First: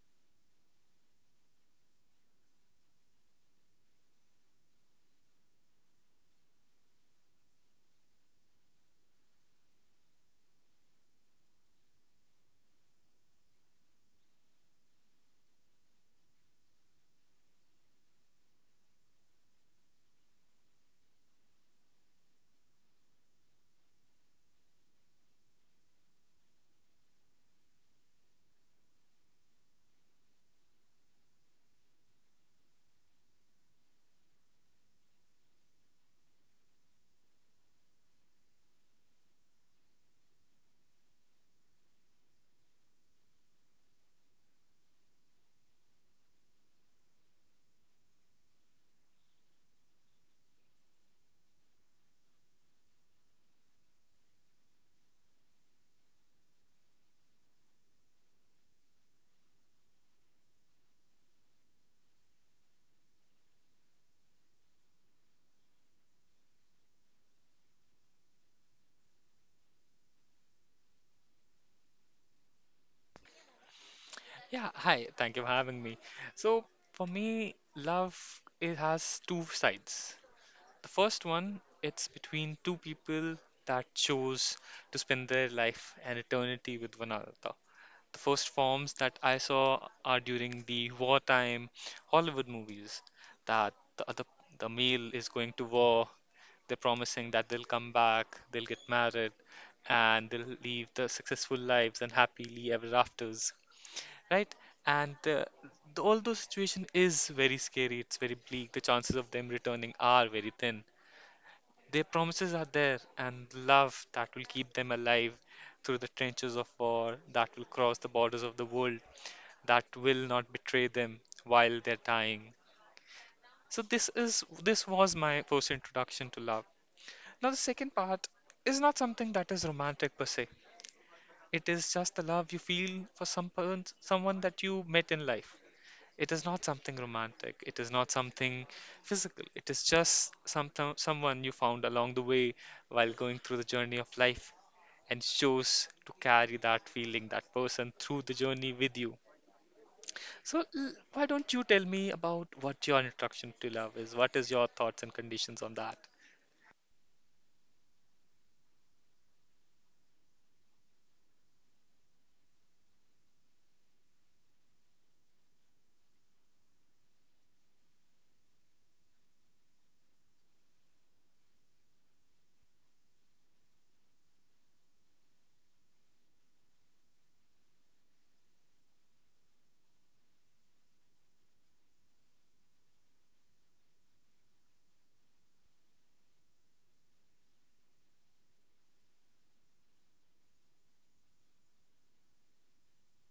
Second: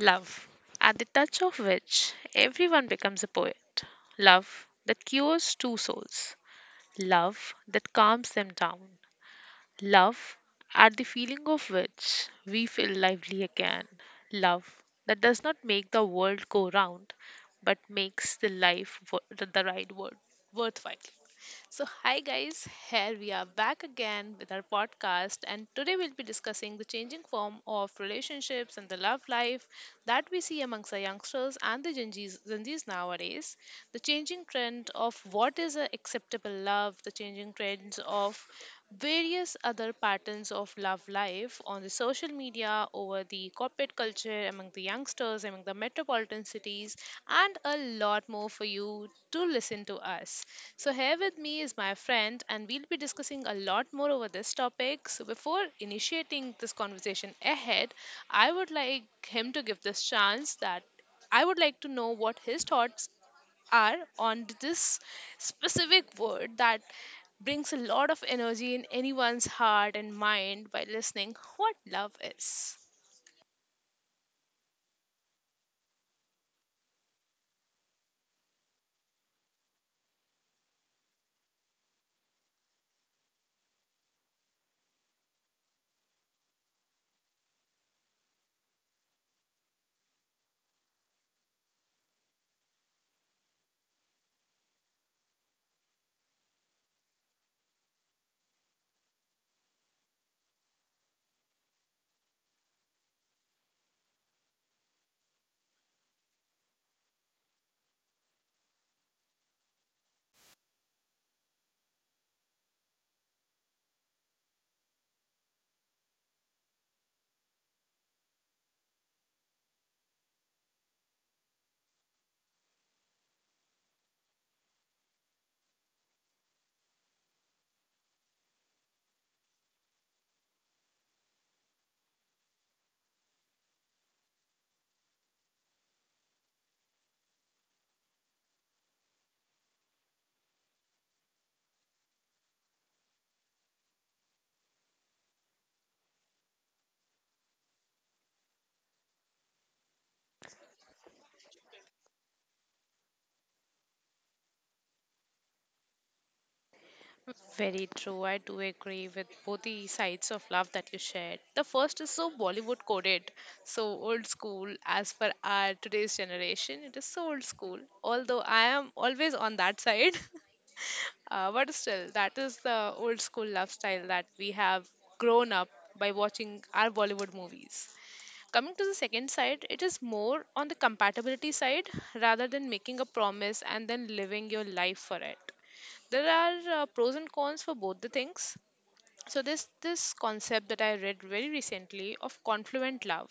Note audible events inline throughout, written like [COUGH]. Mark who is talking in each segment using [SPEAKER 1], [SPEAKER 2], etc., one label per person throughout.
[SPEAKER 1] Love, at the touch of which everyone becomes a poet. Love that cures two souls. Love that calms them down. Love, at the feeling of which we feel lively again. Love that does not make the world go round, but makes the life the right word worthwhile. So, hi guys, here we are back again with our podcast, and today we'll be discussing the changing form of relationships and the love life that we see amongst the youngsters and the Gen Zs nowadays, the changing trend of what is an acceptable love, the changing trends of various other patterns of love life on the social media over the corporate culture among the youngsters among the metropolitan cities, and a lot more for you to listen to us. So here with me is my friend, and we'll be discussing a lot more over this topic. So before initiating this conversation ahead, I would like him to give this chance that I would like to know what his thoughts are on this specific word that brings a lot of energy in anyone's heart and mind by listening what love is.
[SPEAKER 2] Yeah, hi. Thank you for having me. So, for me, love it has two sides. The first one, it's between two people that chose to spend their life and eternity with one another. The first forms that I saw are during the wartime Hollywood movies that the male is going to war. They're promising that they'll come back, they'll get married, and they'll live the successful lives and happily ever afters, right? And uh, th- Although situation is very scary, it's very bleak, the chances of them returning are very thin. Their promises are there, and love that will keep them alive through the trenches of war, that will cross the borders of the world, that will not betray them while they're dying. So this was my first introduction to love. Now the second part is not something that is romantic per se. It is just the love you feel for someone that you met in life. It is not something romantic. It is not something physical. It is just someone you found along the way while going through the journey of life and chose to carry that feeling, that person through the journey with you. So, why don't you tell me about what your introduction to love is? What is your thoughts and conditions on that?
[SPEAKER 1] Very true. I do agree with both the sides of love that you shared. The first is so Bollywood coded, so old school as per our today's generation. It is so old school, although I am always on that side. [LAUGHS] But still, that is the old school lifestyle that we have grown up by watching our Bollywood movies. Coming to the second side, it is more on the compatibility side rather than making a promise and then living your life for it. There are pros and cons for both the things. So, there's this concept that I read very recently of confluent love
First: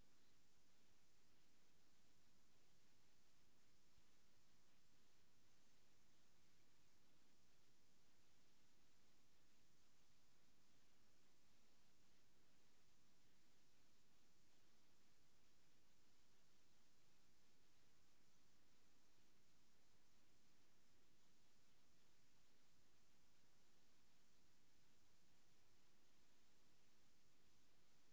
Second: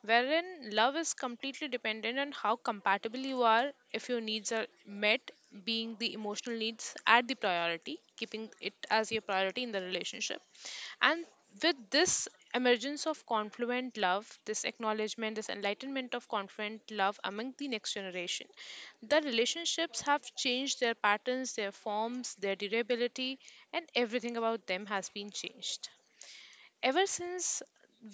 [SPEAKER 1] wherein love is completely dependent on how compatible you are. If your needs are met, being the emotional needs at the priority, keeping it as your priority in the relationship. And with this emergence of confluent love, this acknowledgement, this enlightenment of confluent love among the next generation, the relationships have changed their patterns, their forms, their durability, and everything about them has been changed. Ever since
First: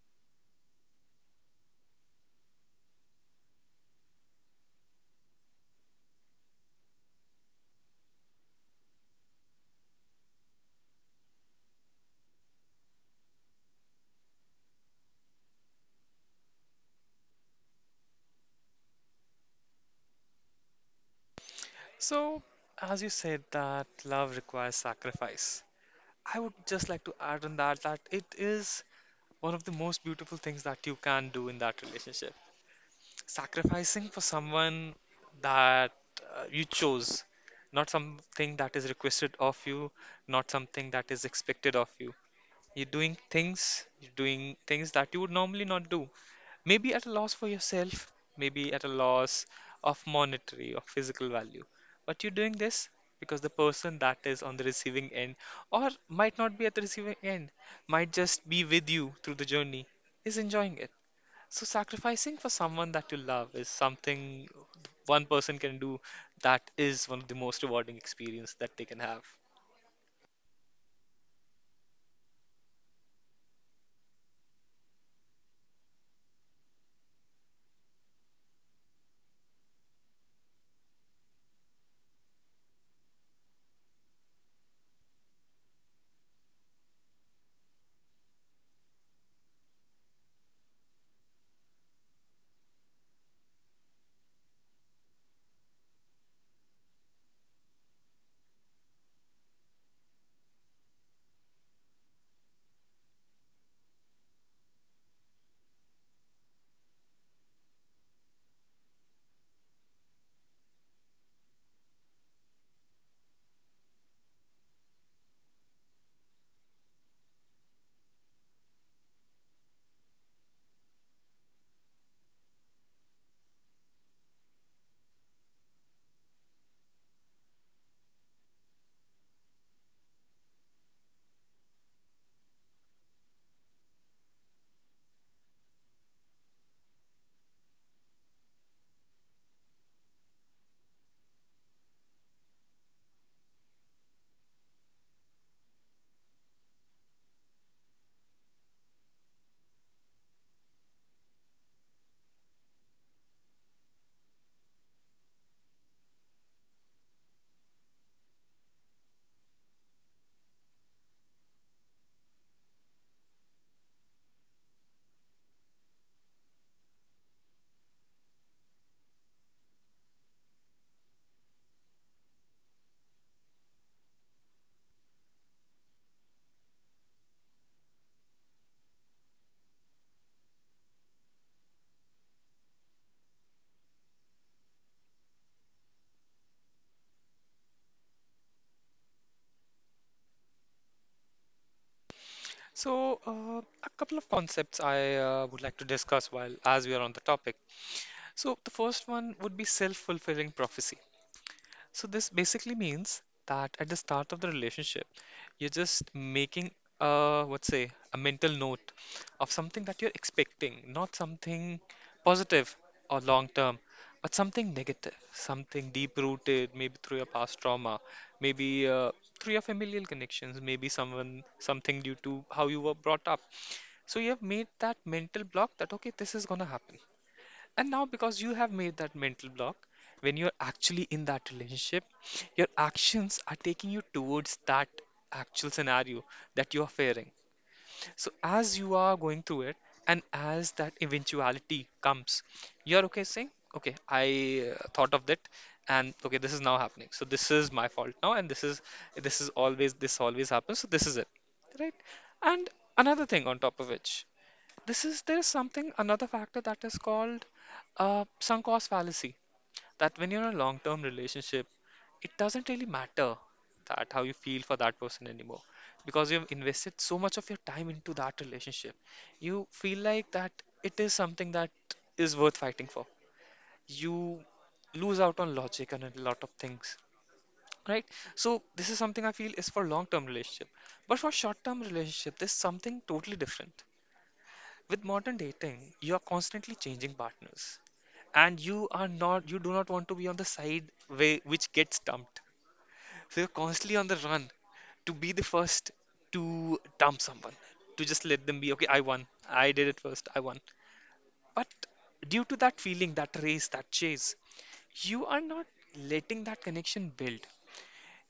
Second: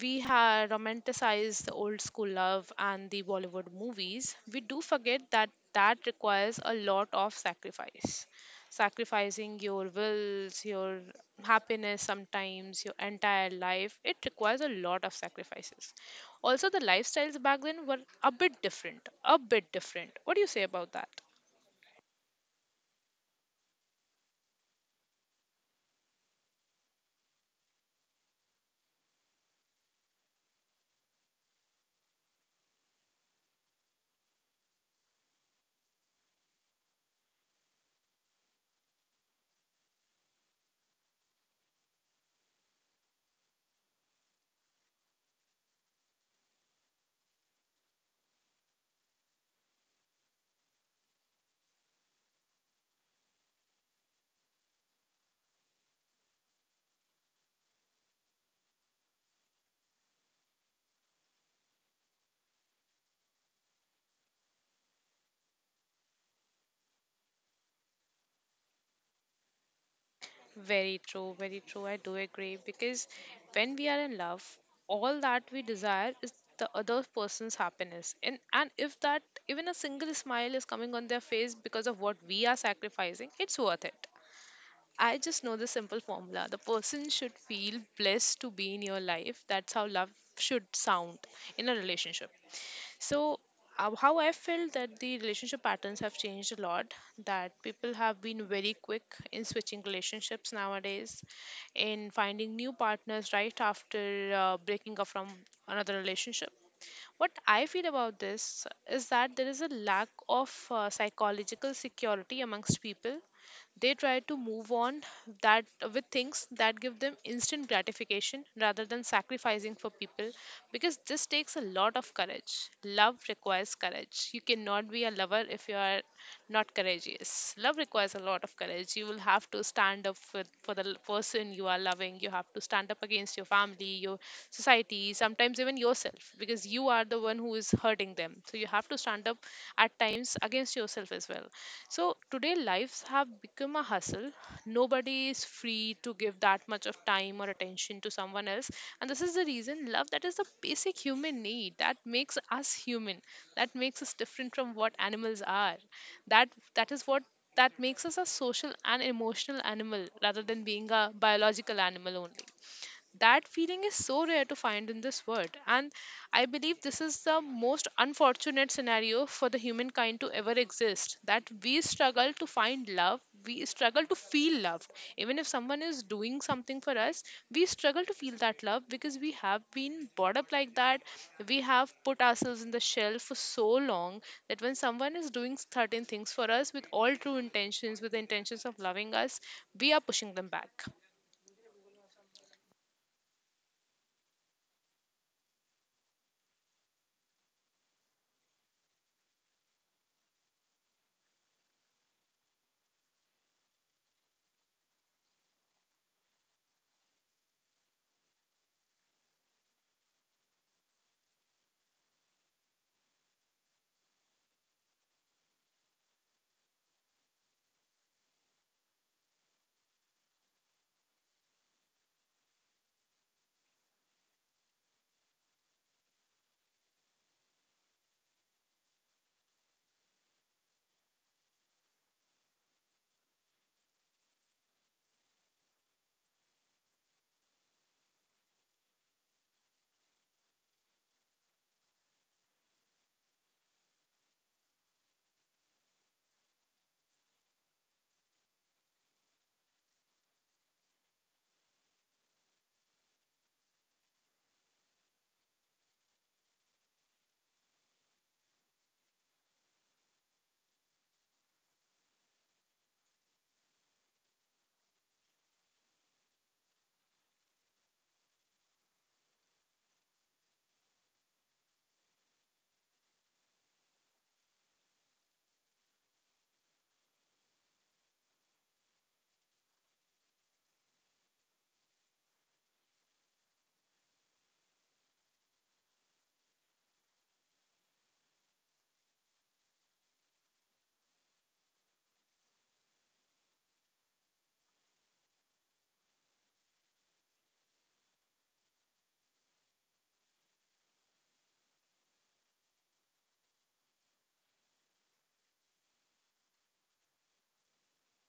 [SPEAKER 1] we have romanticized the old school love and the Bollywood movies, we do forget that that requires a lot of sacrifice. Sacrificing your wills, your happiness, sometimes your entire life, it requires a lot of sacrifices. Also, the lifestyles back then were a bit different. A bit different. What do you say about that?
[SPEAKER 2] So, as you said that love requires sacrifice, I would just like to add on that it is one of the most beautiful things that you can do in that relationship. Sacrificing for someone that you chose, not something that is requested of you, not something that is expected of you. You're doing things that you would normally not do. Maybe at a loss for yourself, maybe at a loss of monetary or physical value. But you're doing this because the person that is on the receiving end, or might not be at the receiving end, might just be with you through the journey, is enjoying it. So sacrificing for someone that you love is something one person can do that is one of the most rewarding experience that they can have.
[SPEAKER 1] Very true, very true. I do agree because when we are in love, all that we desire is the other person's happiness. And if that even a single smile is coming on their face because of what we are sacrificing, it's worth it. I just know the simple formula. The person should feel blessed to be in your life. That's how love should sound in a relationship. So, how I felt that the relationship patterns have changed a lot, that people have been very quick in switching relationships nowadays, in finding new partners right after breaking up from another relationship. What I feel about this is that there is a lack of psychological security amongst people. They try to move on that with things that give them instant gratification rather than sacrificing for people, because this takes a lot of courage. Love requires courage. You cannot be a lover if you are not courageous. Love requires a lot of courage. You will have to stand up for the person you are loving. You have to stand up against your family, your society, sometimes even yourself, because you are the one who is hurting them. So you have to stand up at times against yourself as well. So today lives have become a hustle. Nobody is free to give that much of time or attention to someone else. And this is the reason love that is the basic human need that makes us human. That makes us different from what animals are. That that is what that makes us a social and emotional animal rather than being a biological animal only. That feeling is so rare to find in this world, and I believe this is the most unfortunate scenario for the humankind to ever exist. That we struggle to find love, we struggle to feel loved. Even if someone is doing something for us, we struggle to feel that love because we have been brought up like that. We have put ourselves in the shell for so long that when someone is doing certain things for us with all true intentions, with the intentions of loving us, we are pushing them back.
[SPEAKER 2] So a couple of concepts I would like to discuss while as we are on the topic. So the first one would be self-fulfilling prophecy. So this basically means that at the start of the relationship, you're just making a what say a mental note of something that you're expecting, not something positive or long term, but something negative, something deep rooted, maybe through your past trauma, maybe through your familial connections, maybe someone something due to how you were brought up. So you have made that mental block that okay, this is gonna happen. And now, because you have made that mental block, when you're actually in that relationship, your actions are taking you towards that actual scenario that you are fearing. So, as you are going through it, and as that eventuality comes, you're okay saying, okay, I thought of that, and okay, this is now happening. So, this is my fault now, and this always happens. So, this is it, right? And another thing on top of which this is there's something another factor that is called sunk cost fallacy. That when you're in a long-term relationship, it doesn't really matter that how you feel for that person anymore because you've invested so much of your time into that relationship. You feel like that it is something that is worth fighting for. You lose out on logic and a lot of things, right? So this is something I feel is for long-term relationship. But for short-term relationship, there's something totally different. With modern dating, you are constantly changing partners, and you do not want to be on the side way which gets dumped. So you're constantly on the run to be the first to dump someone, to just let them be okay. I won. I did it first. I won. But due to that feeling, that race, that chase, you are not letting that connection build.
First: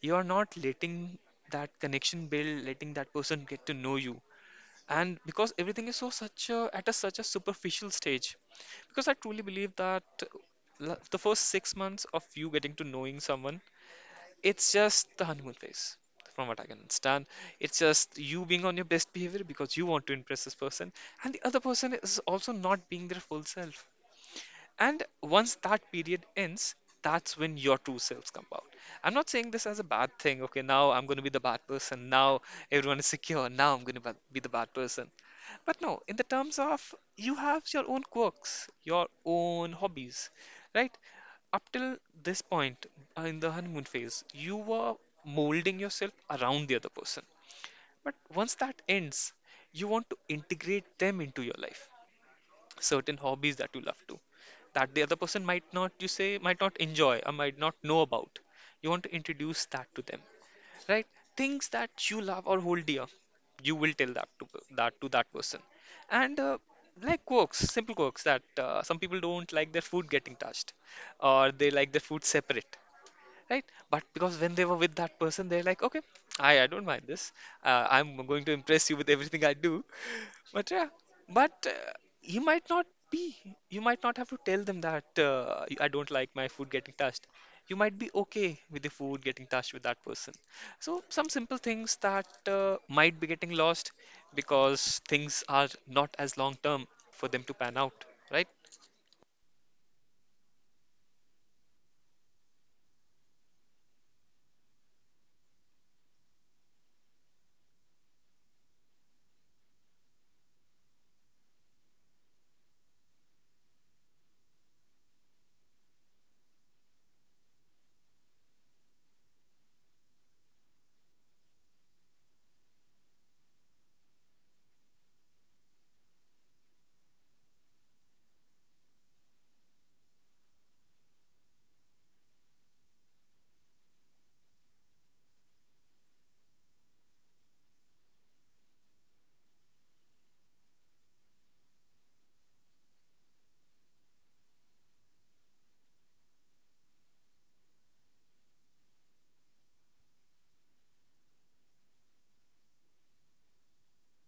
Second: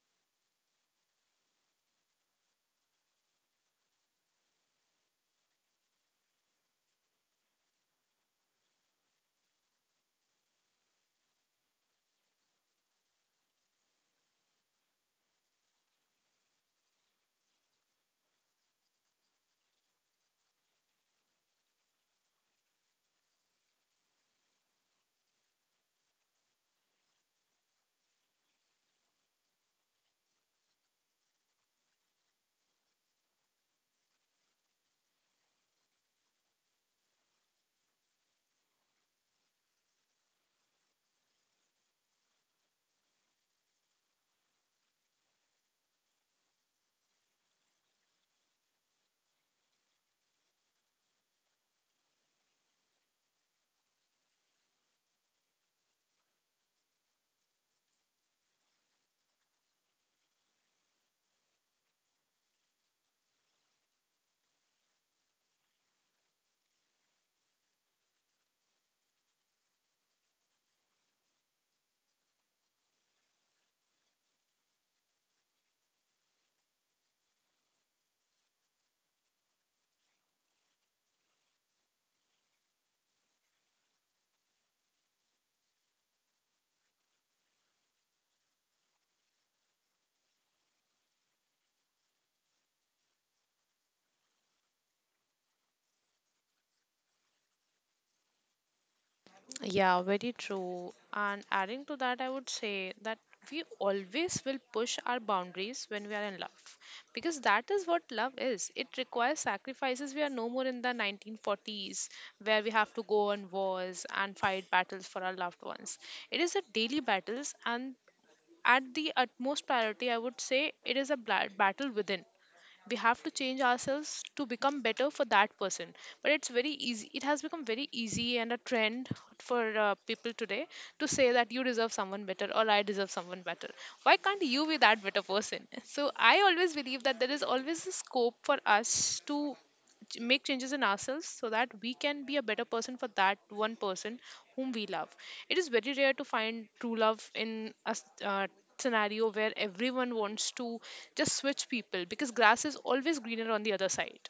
[SPEAKER 2] You are not letting that connection build, letting that person get to know you, and because everything is such a superficial stage, because I truly believe that the first 6 months of you getting to knowing someone, it's just the honeymoon phase, from what I can understand. It's just you being on your best behavior because you want to impress this person, and the other person is also not being their full self, and once that period ends, that's when your true selves come out. I'm not saying this as a bad thing. Okay, now I'm going to be the bad person. Now everyone is secure. Now I'm going to be the bad person. But no, in the terms of you have your own quirks, your own hobbies, right? Up till this point in the honeymoon phase, you were molding yourself around the other person. But once that ends, you want to integrate them into your life. Certain hobbies that you love to that the other person might not, you say, might not enjoy or might not know about. You want to introduce that to them, right? Things that you love or hold dear, you will tell that person. And like quirks, simple quirks that some people don't like their food getting touched, or they like their food separate, right? But because when they were with that person, they're like, okay, I don't mind this, I'm going to impress you with everything I do. But yeah, but you might not be. You might not have to tell them that I don't like my food getting touched. You might be okay with the food getting touched with that person. So some simple things that might be getting lost because things are not as long term for them to pan out, right?
[SPEAKER 1] Yeah, very true. And adding to that, I would say that we always will push our boundaries when we are in love because that is what love is. It requires sacrifices. We are no more in the 1940s where we have to go on wars and fight battles for our loved ones. It is a daily battles, and at the utmost priority, I would say it is a battle within. We have to change ourselves to become better for that person, but it's very easy, it has become very easy and a trend for people today to say that you deserve someone better or I deserve someone better. Why can't you be that better person? [LAUGHS] So I always believe that there is always a scope for us to make changes in ourselves so that we can be a better person for that one person whom we love. It is very rare to find true love in a scenario where everyone wants to just switch people because grass is always greener on the other side.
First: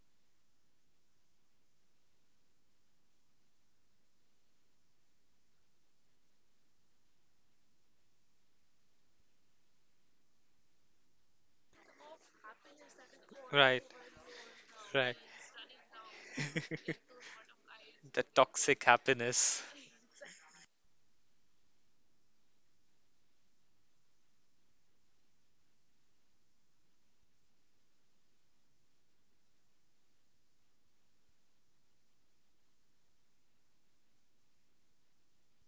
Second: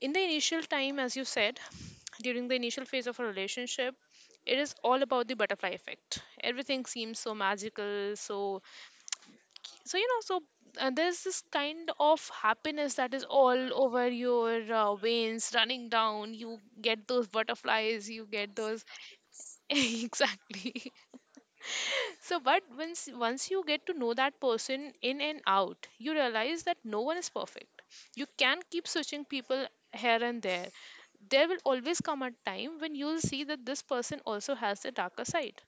[SPEAKER 1] In the initial time, as you said, during the initial phase of a relationship, it is all about the butterfly effect. Everything seems so magical, so so you know so there's this kind of happiness that is all
[SPEAKER 2] Right,
[SPEAKER 1] over your
[SPEAKER 2] right.
[SPEAKER 1] veins running down. You get those butterflies,
[SPEAKER 2] The
[SPEAKER 1] you get
[SPEAKER 2] toxic
[SPEAKER 1] those
[SPEAKER 2] happiness.
[SPEAKER 1] [LAUGHS] exactly. So but once you get to know that person in and out, you realize that no one is perfect. You can keep switching people here and there. There will always come a time when you'll see that this person also has the darker side,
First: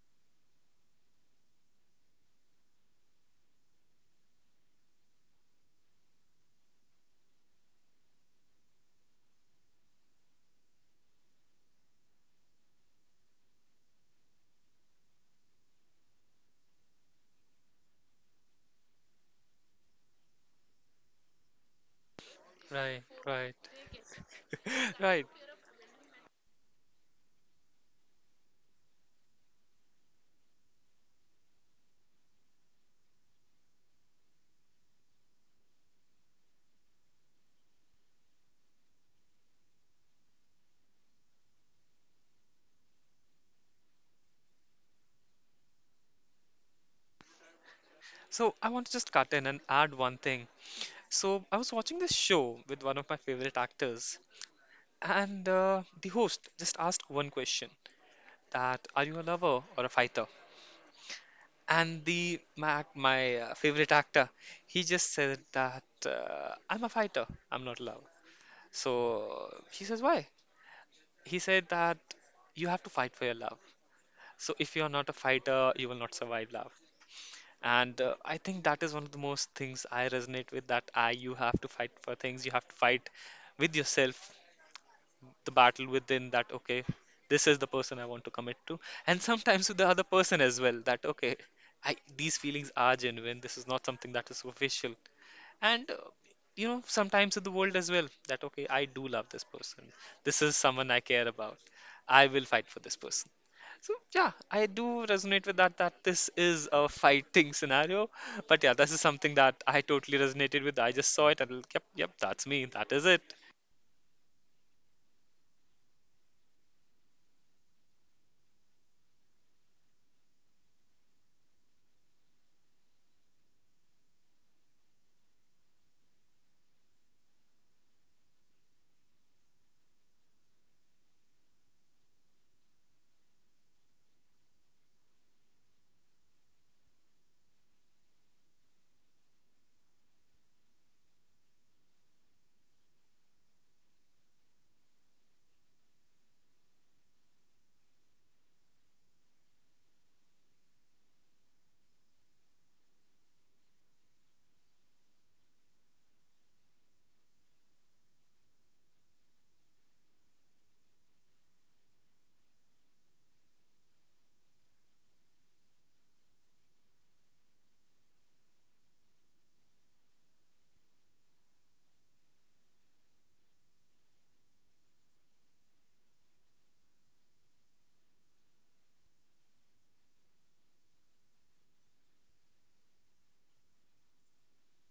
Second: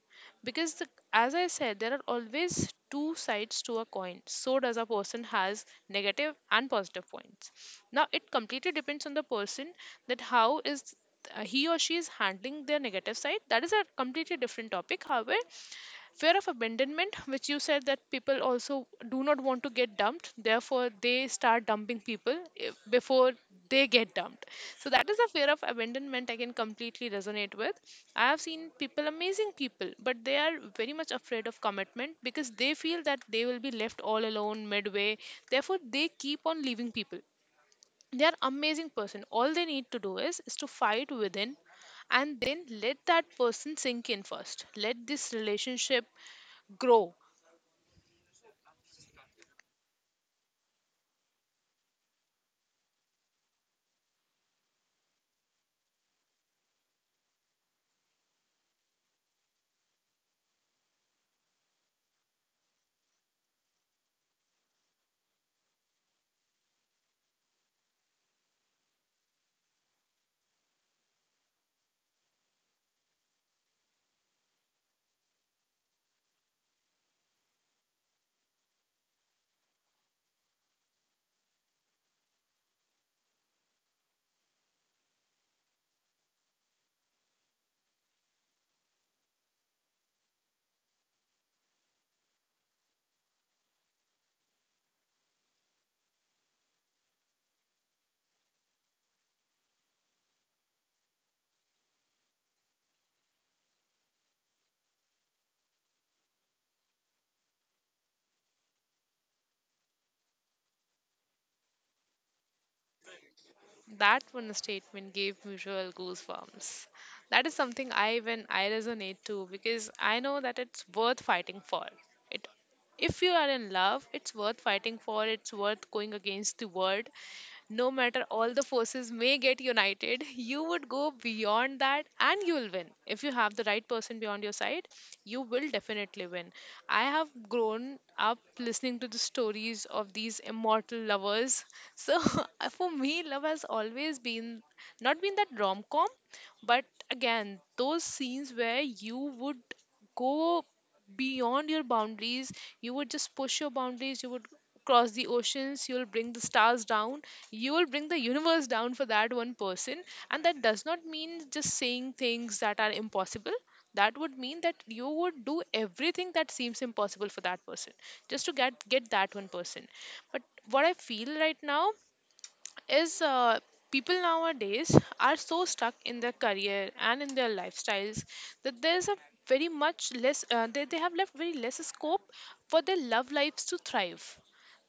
[SPEAKER 1] because as I said, there are always two sides to a coin, so does a person has negative and positive points. Now it completely depends on the person that how is he or she is handling their negative side. That is a completely different topic. However, fear of abandonment, which you said, that people also do not want to get dumped, therefore they start dumping people
[SPEAKER 2] Right,
[SPEAKER 1] before
[SPEAKER 2] right.
[SPEAKER 1] they get dumped. So that is
[SPEAKER 2] Right.
[SPEAKER 1] a fear of abandonment I can completely resonate with. I have seen people, amazing people, but they are very much afraid of commitment because they feel that they will be left all alone midway, therefore they keep on leaving people. They are amazing person. All they need to do is to fight within and then let that person sink in. First let this relationship grow.
[SPEAKER 2] So I want to just cut in and add one thing. So I was watching this show with one of my favorite actors. And the host just asked one question, that are you a lover or a fighter? And my favorite actor, he just said that I'm a fighter, I'm not a lover. So he says why? He said that you have to fight for your love. So if you're not a fighter, you will not survive love. And I think that is one of the most things I resonate with, that I you have to fight for things, you have to fight with yourself, the battle within, that okay, this is the person I want to commit to, and sometimes with the other person as well, that okay, these feelings are genuine, this is not something that is superficial. And you know, sometimes in the world as well, that okay, I do love this person, this is someone I care about, I will fight for this person. So yeah, I do resonate with that, that this is a fighting scenario. But yeah, this is something that I totally resonated with. I just saw it and yep, yep, that's me, that is it.
[SPEAKER 1] That one statement gave mutual goosebumps. That is something I, even I, resonate to, because I know that it's worth fighting for it. If you are in love, it's worth fighting for, it's worth going against the world. No matter all the forces may get united, you would go beyond that and you will win. If you have the right person beyond your side, you will definitely win. I have grown up listening to the stories of these immortal lovers. So [LAUGHS] for me, love has always been not been that rom com, but again, those scenes where you would go beyond your boundaries, you would just push your boundaries, you would cross the oceans, you'll bring the stars down, you will bring the universe down for that one person. And that does not mean just saying things that are impossible. That would mean that you would do everything that seems impossible for that person, just to get that one person. But what I feel right now is people nowadays are so stuck in their career and in their lifestyles, that there's a very much less they have left very less scope for their love lives to thrive.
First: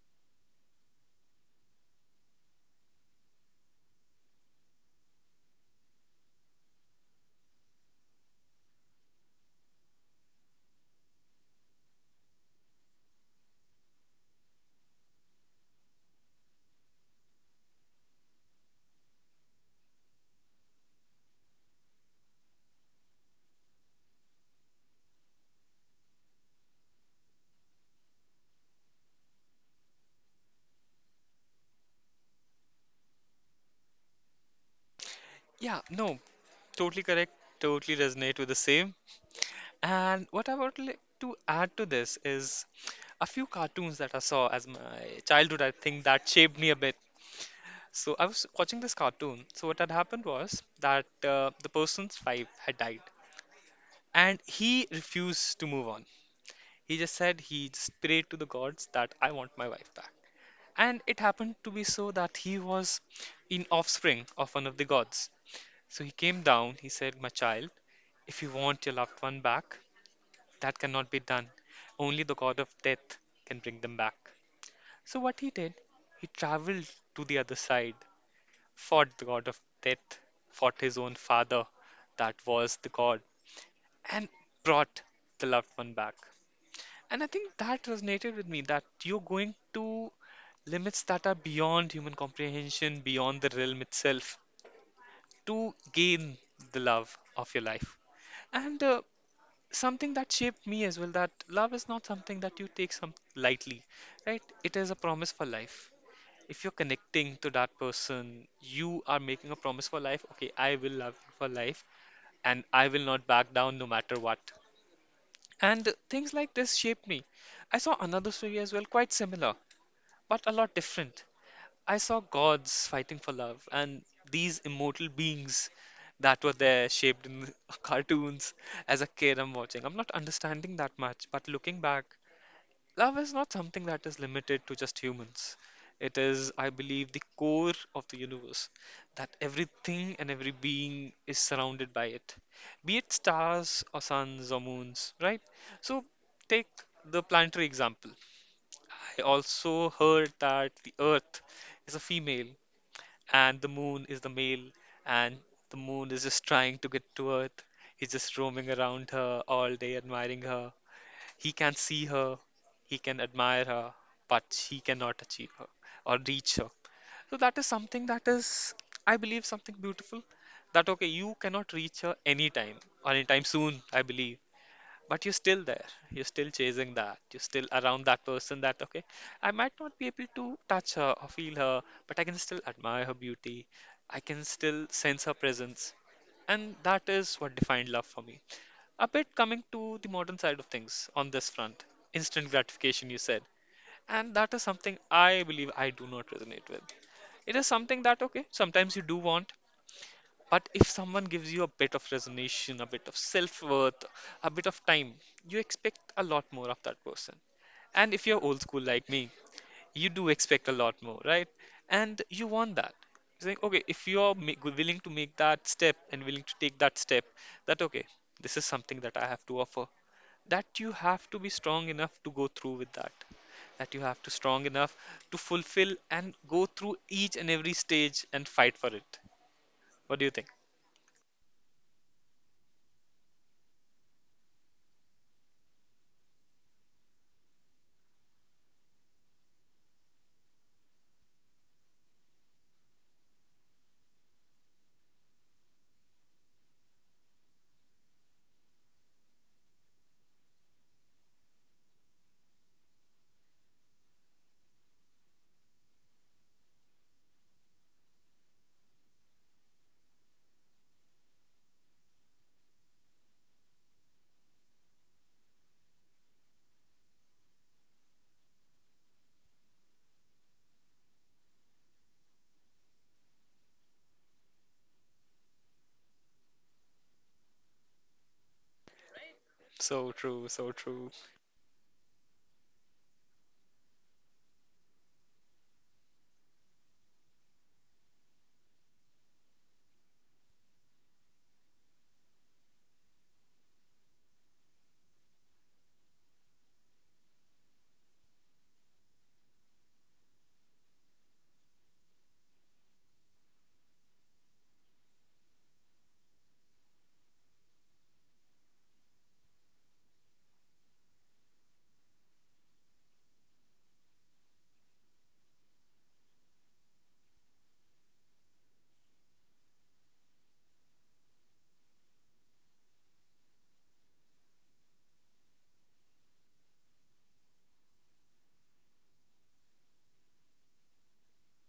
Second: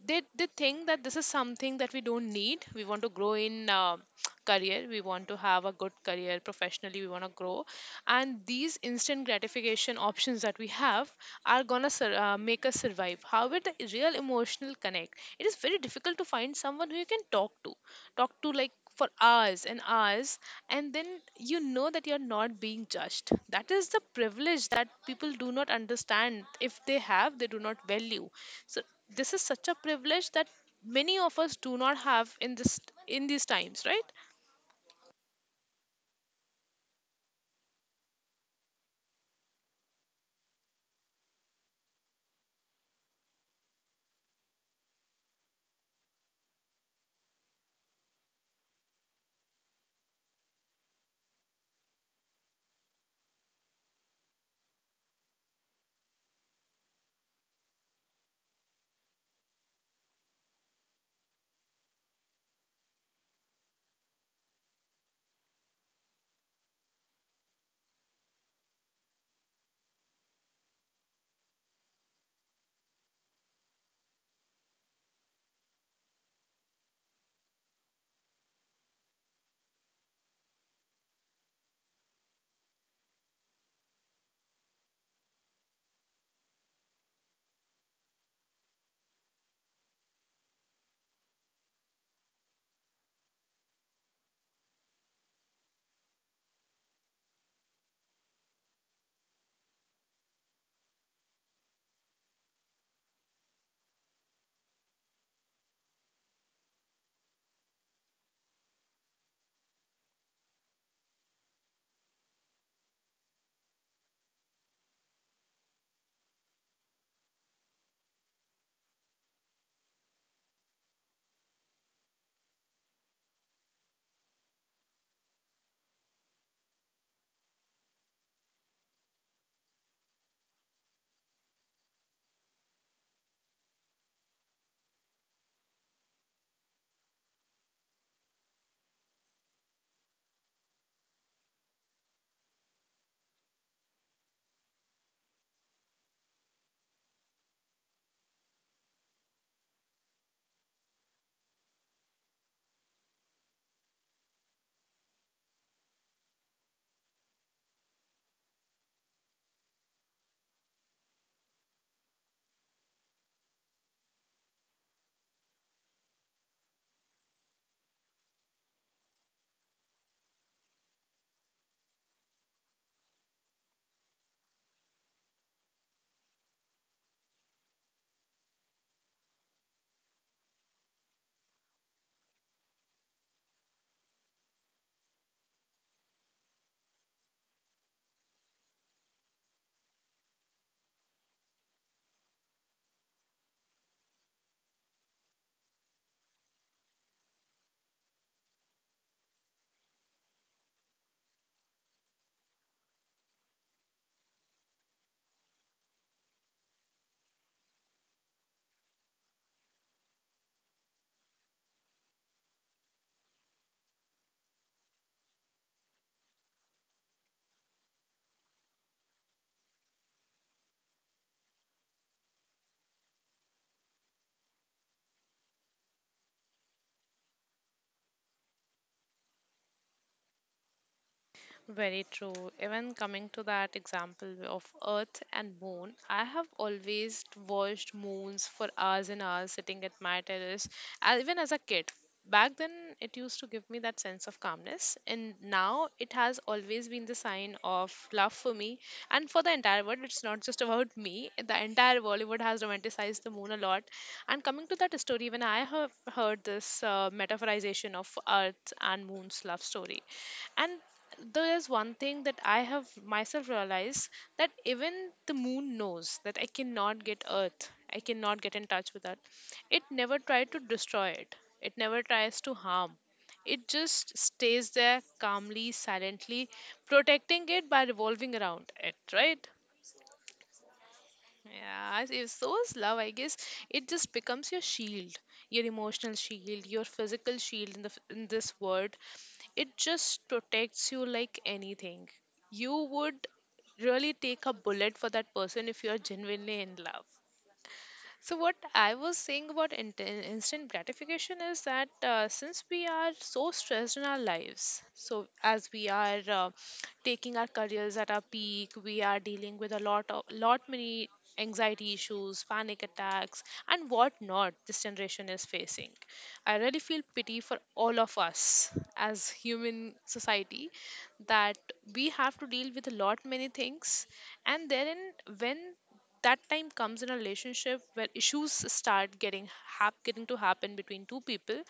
[SPEAKER 1] They think that this is something that we don't need. We want to grow in [TSK] career, we want to have a good career professionally, we want to grow. And these instant gratification options that we have are gonna make us survive. However, the real emotional connect, it is very difficult to find someone who you can talk to like for hours and hours. And then you know that you're not being judged. That is the privilege that people do not understand. If they have, they do not value. So this is such a privilege that many of us do not have in this in these times, right?
[SPEAKER 2] Yeah, no, totally correct, totally resonate with the same. And what I would like to add to this is a few cartoons that I saw as my childhood, I think that shaped me a bit. So I was watching this cartoon. So what had happened was that the person's wife had died, and he refused to move on. He just prayed to the gods that I want my wife back. And it happened to be so that he was in offspring of one of the gods. So he came down, he said, my child, if you want your loved one back, that cannot be done. Only the god of death can bring them back. So what he did, he traveled to the other side, fought the god of death, fought his own father, that was the god, and brought the loved one back. And I think that resonated with me that you're going to limits that are beyond human comprehension, beyond the realm itself, to gain the love of your life. And something that shaped me as well, that love is not something that you take some lightly, right? It is a promise for life. If you're connecting to that person, you are making a promise for life. Okay, I will love you for life, and I will not back down no matter what. And things like this shaped me. I saw another story as well, quite similar, but a lot different. I saw gods fighting for love, and these immortal beings that were there shaped in [LAUGHS] cartoons as a kid I'm watching. I'm not understanding that much, but looking back, love is not something that is limited to just humans. It is, I believe, the core of the universe, that everything and every being is surrounded by it, be it stars or suns or moons, right? So, take the planetary example. I also heard that the Earth is a female and the moon is the male, and the moon is just trying to get to Earth. He's just roaming around her all day, admiring her. He can see her, he can admire her, but he cannot achieve her or reach her. So that is something that is, I believe, something beautiful. That okay, you cannot reach her anytime or anytime soon, I believe, but you're still there, you're still chasing, that you're still around that person. That okay, I might not be able to touch her or feel her, but I can still admire her beauty. I can still sense her presence, and that is what defined love for me. A bit coming to the modern side of things on this front, instant gratification you said, and that is something I believe I do not resonate with. It is something that okay, sometimes you do want, but if someone gives you a bit of resignation, a bit of self-worth, a bit of time, you expect a lot more of that person. And if you're old school like me, you do expect a lot more, right? And you want that. It's like, okay, if willing to make that step and willing to take that step, that okay, this is something that I have to offer. That you have to be strong enough to go through with that. That you have to strong enough to fulfill and go through each and every stage and fight for it. What do you think?
[SPEAKER 1] Very true. Even coming to that example of Earth and Moon, I have always watched moons for hours and hours sitting at my terrace, even as a kid. Back then, it used to give me that sense of calmness, and now it has always been the sign of love for me and for the entire world. It's not just about me, the entire Bollywood has romanticized the moon a lot. And coming to that story, when I have heard this metaphorization of Earth and Moon's love story, and there is one thing that I have myself realized, that even the moon knows that I cannot get Earth, I cannot get in touch with Earth. It never tried to destroy it, it never tries to harm. It just stays there calmly, silently, protecting it by revolving around it, right?
[SPEAKER 2] So true, so true.
[SPEAKER 1] Yeah, if so is love, I guess it just becomes your shield, your emotional shield, your physical shield in in this world. It just protects you like anything. You would really take a bullet for that person if you are genuinely in love. So, what I was saying about instant gratification is that since we are so stressed in our lives, so as we are taking our careers at our peak, we are dealing with a lot many anxiety issues, panic attacks, and what not this generation is facing. I really feel pity for all of us as human society, that we have to deal with a lot many things, and therein, when that time comes in a relationship where issues start getting to happen between two people,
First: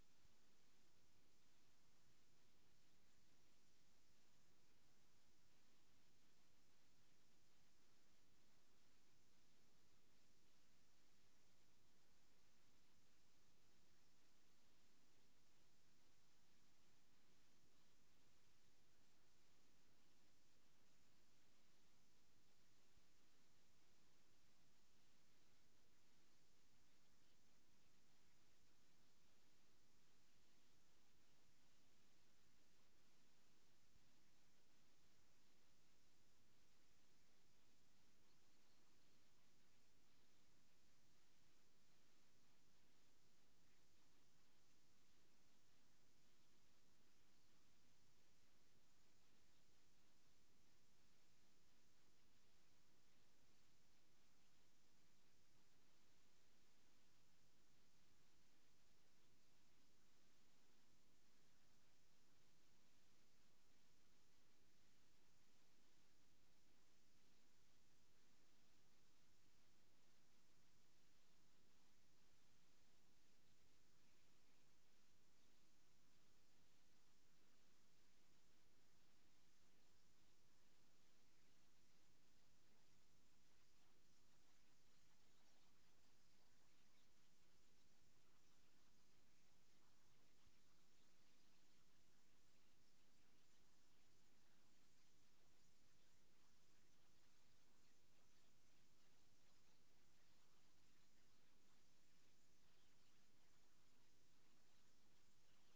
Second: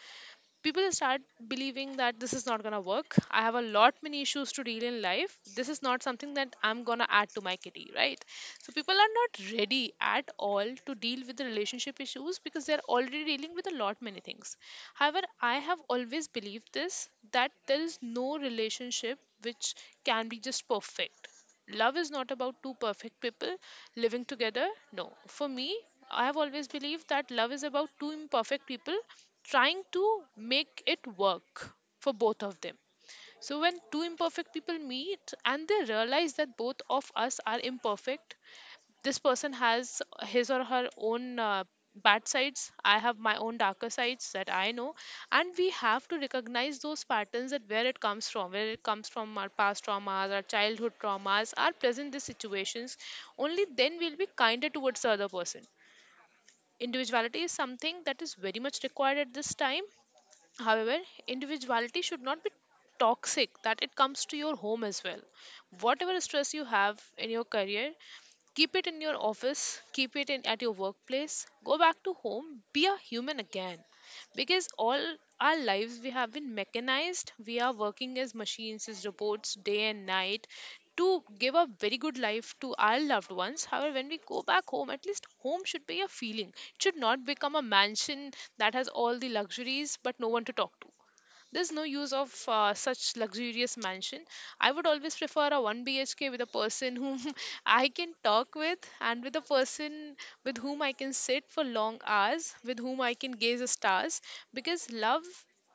[SPEAKER 1] people start believing that this is not going to work. I have a lot many issues to deal in life, this is not something that I'm going to add to my kitty, right? So people are not ready at all to deal with the relationship issues, because they're already dealing with a lot many things. However, I have always believed this, that there is no relationship which can be just perfect. Love is not about two perfect people living together. No, for me, I have always believed that love is about two imperfect people trying to make it work for both of them. So when two imperfect people meet and they realize that both of us are imperfect, this person has his or her own bad sides, I have my own darker sides that I know, and we have to recognize those patterns, that where it comes from. Our past traumas, our childhood traumas, our present day situations. Only then we'll be kinder towards the other person. Individuality is something that is very much required at this time. However, individuality should not be toxic, that it comes to your home as well. Whatever stress you have in your career, keep it in your office, at your workplace. Go back to home, be a human again. Because all our lives we have been mechanized, we are working as machines, as robots, day and night, to give a very good life to our loved ones. However, when we go back home, at least home should be a feeling. It should not become a mansion that has all the luxuries but no one to talk to. There's no use of such luxurious mansion. I would always prefer a 1 BHK with a person whom [LAUGHS] I can talk with, and with a person with whom I can sit for long hours, with whom I can gaze at stars. Because love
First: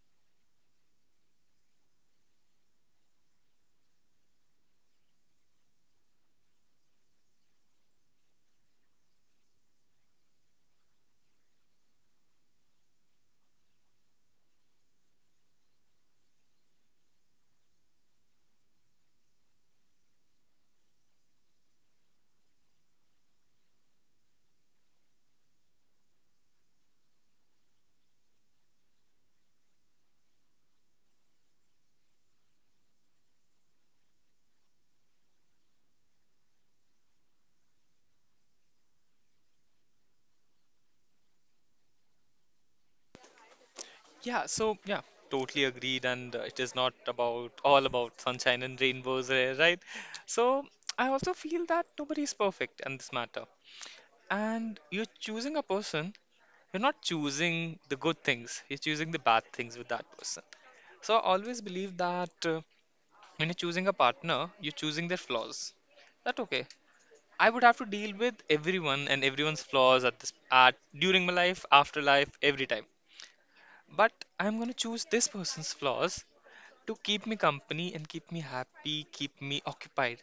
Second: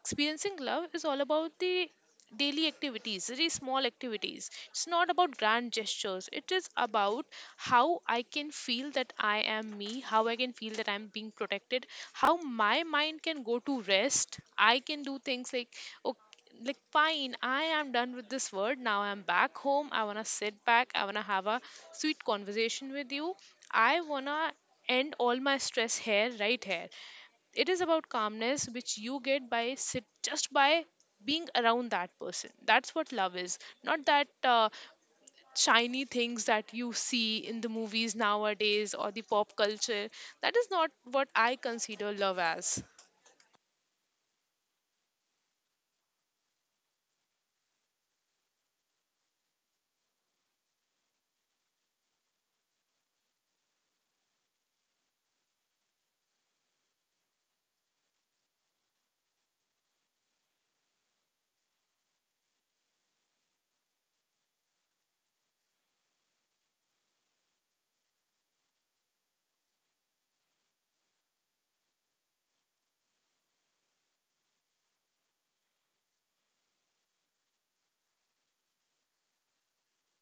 [SPEAKER 1] experiencing love is all about the daily activities, very small activities. It's not about grand gestures. It is about how I can feel that I am me, how I can feel that I'm being protected, how my mind can go to rest. I can do things like, okay, like fine, I am done with this word. Now I'm back home. I wanna sit back. I wanna have a sweet conversation with you. I wanna end all my stress here, right here. It is about calmness which you get by sit just by being around that person. That's what love is. Not that shiny things that you see in the movies nowadays or the pop culture. That is not what I consider love as.
[SPEAKER 2] Yeah, so yeah, totally agreed. And it is not about all about sunshine and rainbows, eh, right? So I also feel that nobody is perfect in this matter. And you're choosing a person, you're not choosing the good things, you're choosing the bad things with that person. So I always believe that when you're choosing a partner, you're choosing their flaws. That okay. I would have to deal with everyone and everyone's flaws at this at during my life, after life, every time. But I'm going to choose this person's flaws to keep me company and keep me happy, keep me occupied,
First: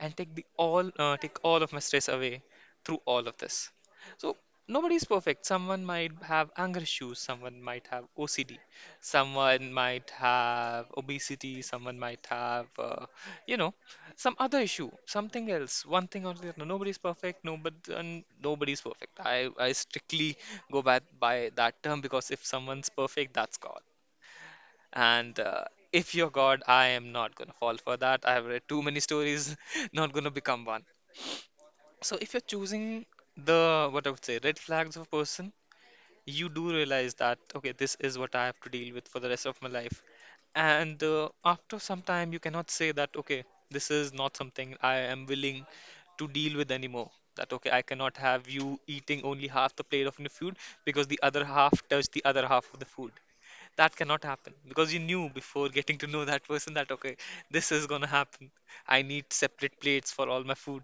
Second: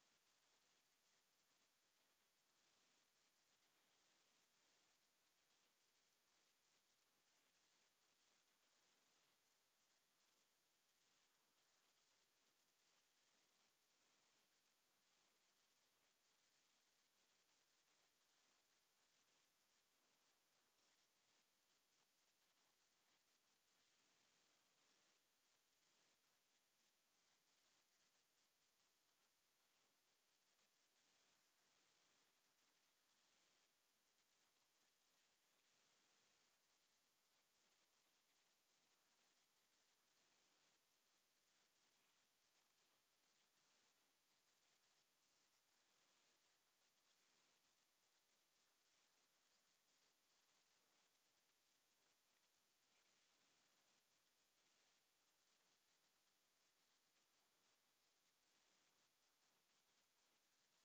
[SPEAKER 2] and take the all take all of my stress away through all of this. So nobody is perfect. Someone might have anger issues, someone might have OCD, someone might have obesity, someone might have uh, you know some other issue, something else, one thing or the other. Nobody's perfect. Nobody's perfect. I strictly go by that term because if someone's perfect, that's God. And if you're God, I am not gonna fall for that. I have read too many stories, [LAUGHS] not gonna become one. So if you're choosing the what I would say red flags of a person, you do realize that okay, this is what I have to deal with for the rest of my life. And after some time, you cannot say that okay, this is not something I am willing to deal with anymore. That okay, I cannot have you eating only half the plate of the food because the other half touched the other half of the food. That cannot happen because you knew before getting to know that person that okay, this is gonna happen. I need separate plates for all my food.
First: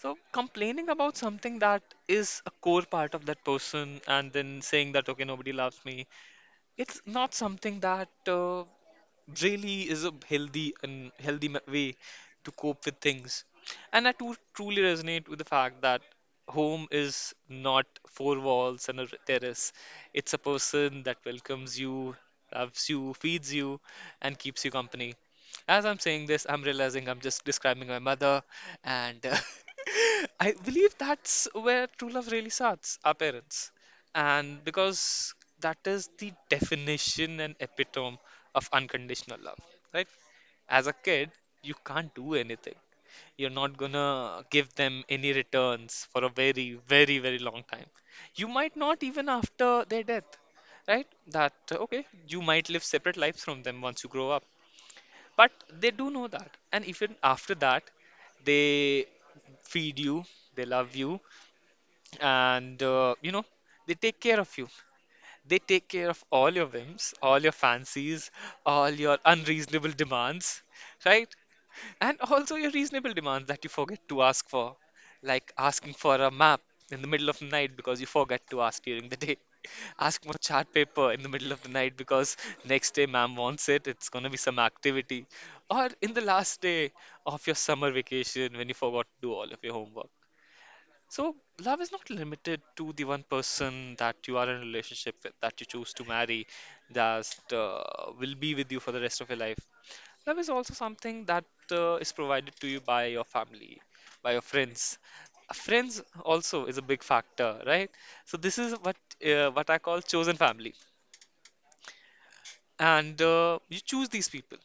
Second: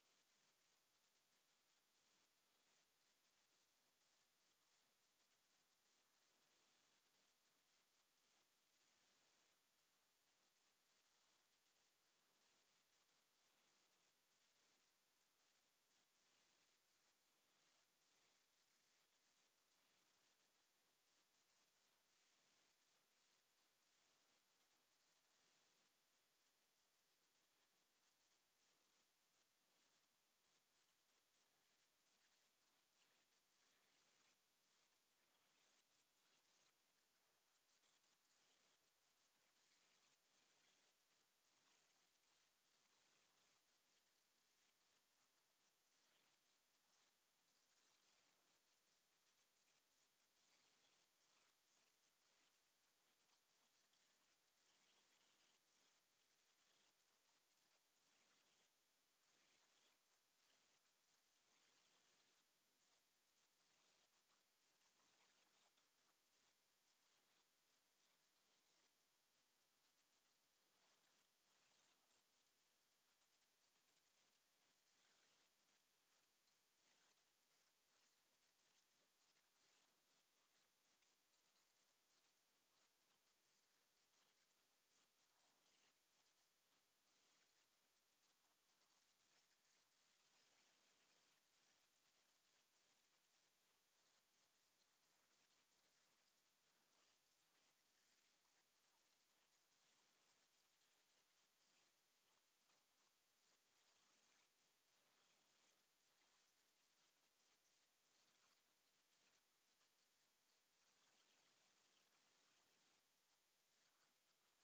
[SPEAKER 2] So complaining about something that is a core part of that person and then saying that okay, nobody loves me, it's not something that really is a healthy way to cope with things. And I too truly resonate with the fact that home is not four walls and terrace. It's a person that welcomes you, loves you, feeds you, and keeps you company. As I'm saying this, I'm realizing I'm just describing my mother, and [LAUGHS] I believe that's where true love really starts, our parents. And because that is the definition and epitome of unconditional love, right? As a kid, you can't do anything. You're not gonna give them any returns for a very, very, very long time. You might not even after their death, right? That, okay, you might live separate lives from them once you grow up. But they do know that. And even after that, they feed you, they love you, and they take care of you. They take care of all your whims, all your fancies, all your unreasonable demands, right? And also your reasonable demands that you forget to ask for, like asking for a map in the middle of the night because you forget to ask during the day. [LAUGHS] Asking for chart paper in the middle of the night because next day ma'am wants it, it's gonna be some activity. Or in the last day of your summer vacation when you forgot to do all of your homework. So, love is not limited to the one person that you are in a relationship with, that you choose to marry, that uh, will be with you for the rest of your life. Love is also something that is provided to you by your family, by your friends. Friends also is a big factor, right? So this is what what I call chosen family, and you choose these people.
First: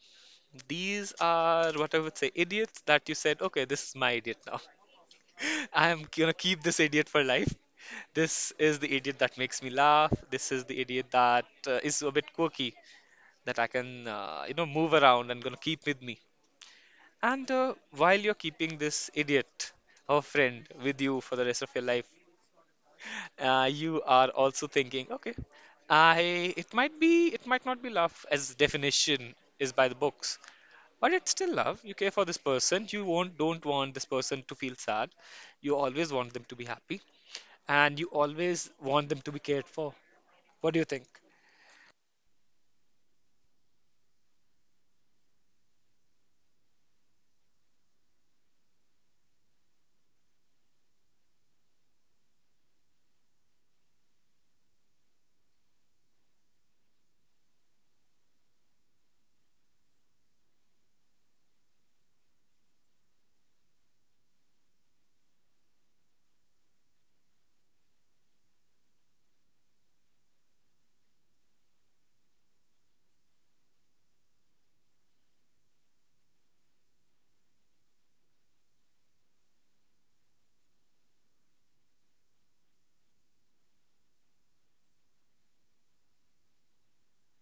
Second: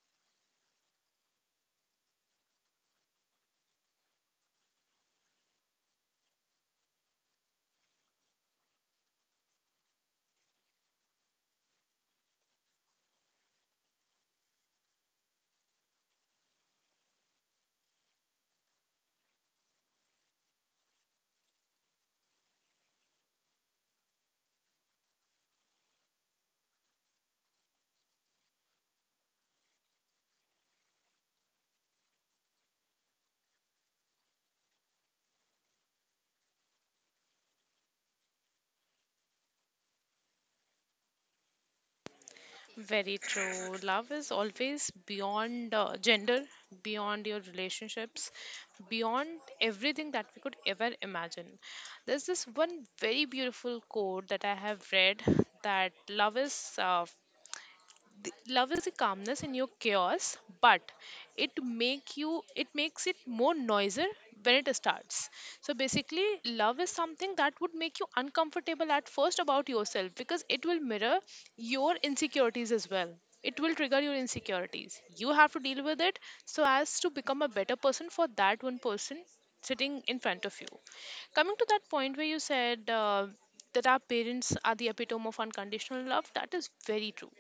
[SPEAKER 2] These are what I would say idiots that you said, okay, this is my idiot now. I'm gonna keep this idiot for life. This is the idiot that makes me laugh. This is the idiot that is a bit quirky, that I can, move around and gonna keep with me. And while you're keeping this idiot of a friend with you for the rest of your life, you are also thinking, okay, I it might be it might not be love as definition is by the books, but it's still love. You care for this person. You won't don't want this person to feel sad. You always want them to be happy and you always want them to be cared for. What do you think?
[SPEAKER 1] Very true. Love is always beyond gender, beyond your relationships, beyond everything that we could ever imagine. There's this one very beautiful quote that I have read, that love is uh, love is a calmness in your chaos, but it makes it more noisier when it starts. So basically, love is something that would make you uncomfortable at first about yourself, because it will mirror your insecurities as well. It will trigger your insecurities, you have to deal with it, so as to become a better person for that one person sitting in front of you. Coming to that point where you said that our parents are the epitome of unconditional love, that is very true.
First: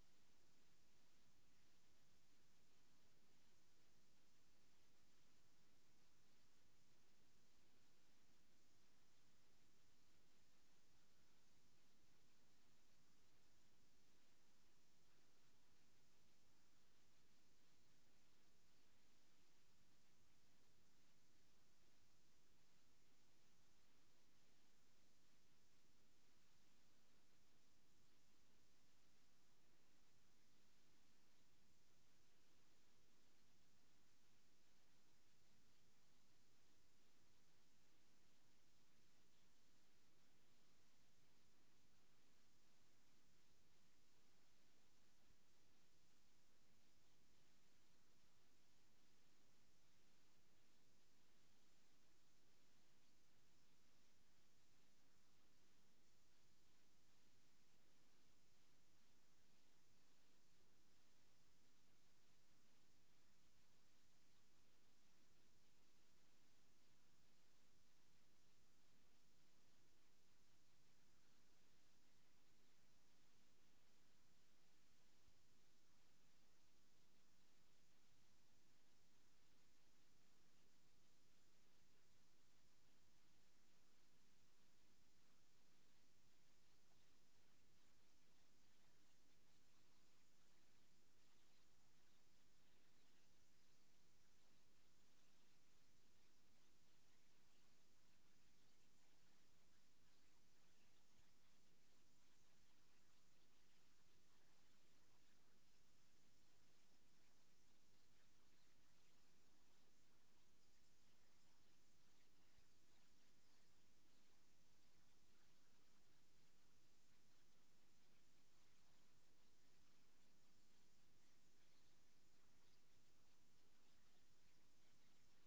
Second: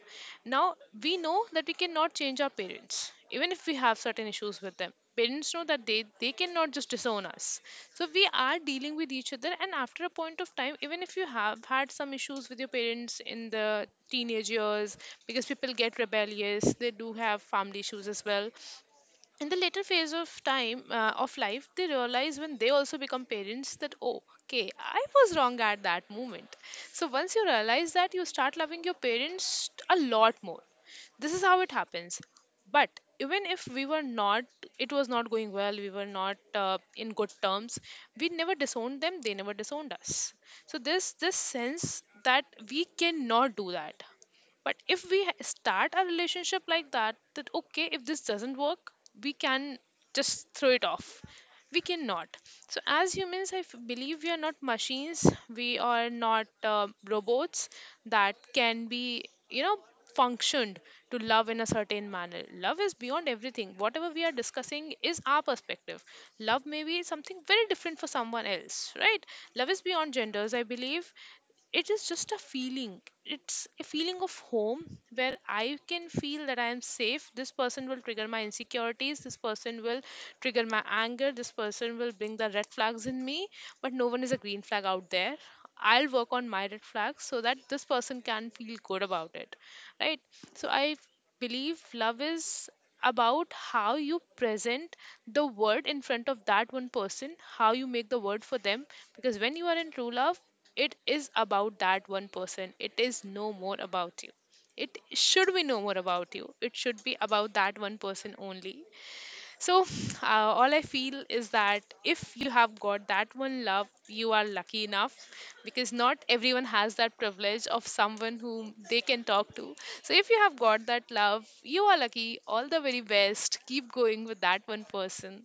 [SPEAKER 1] Now, we know that we cannot change our parents, even if we have certain issues with them. Parents know that they cannot just disown us. So we are dealing with each other, and after a point of time, even if you have had some issues with your parents in the teenage years, because people get rebellious, they do have family issues as well. In the later phase of time of life, they realize, when they also become parents, that oh okay, I was wrong at that moment. So once you realize that, you start loving your parents a lot more. This is how it happens. But even if we were not it was not going well, we were not in good terms, we never disowned them, they never disowned us. So this sense that we cannot do that. But if we start a relationship like that, that okay, if this doesn't work, we can just throw it off. We cannot. So, as humans, I believe we are not machines. We are not robots that can be, you know, functioned to love in a certain manner. Love is beyond everything. Whatever we are discussing is our perspective. Love may be something very different for someone else, right? Love is beyond genders, I believe. It is just a feeling, it's a feeling of home, where I can feel that I am safe. This person will trigger my insecurities, this person will trigger my anger, this person will bring the red flags in me. But no one is a green flag out there. I'll work on my red flags so that this person can feel good about it, right? So I believe love is about how you present the word in front of that one person, how you make the word for them. Because when you are in true love, it is about that one person, it is no more about you. It should be no more about you, it should be about that one person only. So, [SIGHS] uh, all I feel is that if you have got that one love, you are lucky enough, because not everyone has that privilege of someone whom they can talk to. So, if you have got that love, you are lucky. All the very best. Keep going with that one person.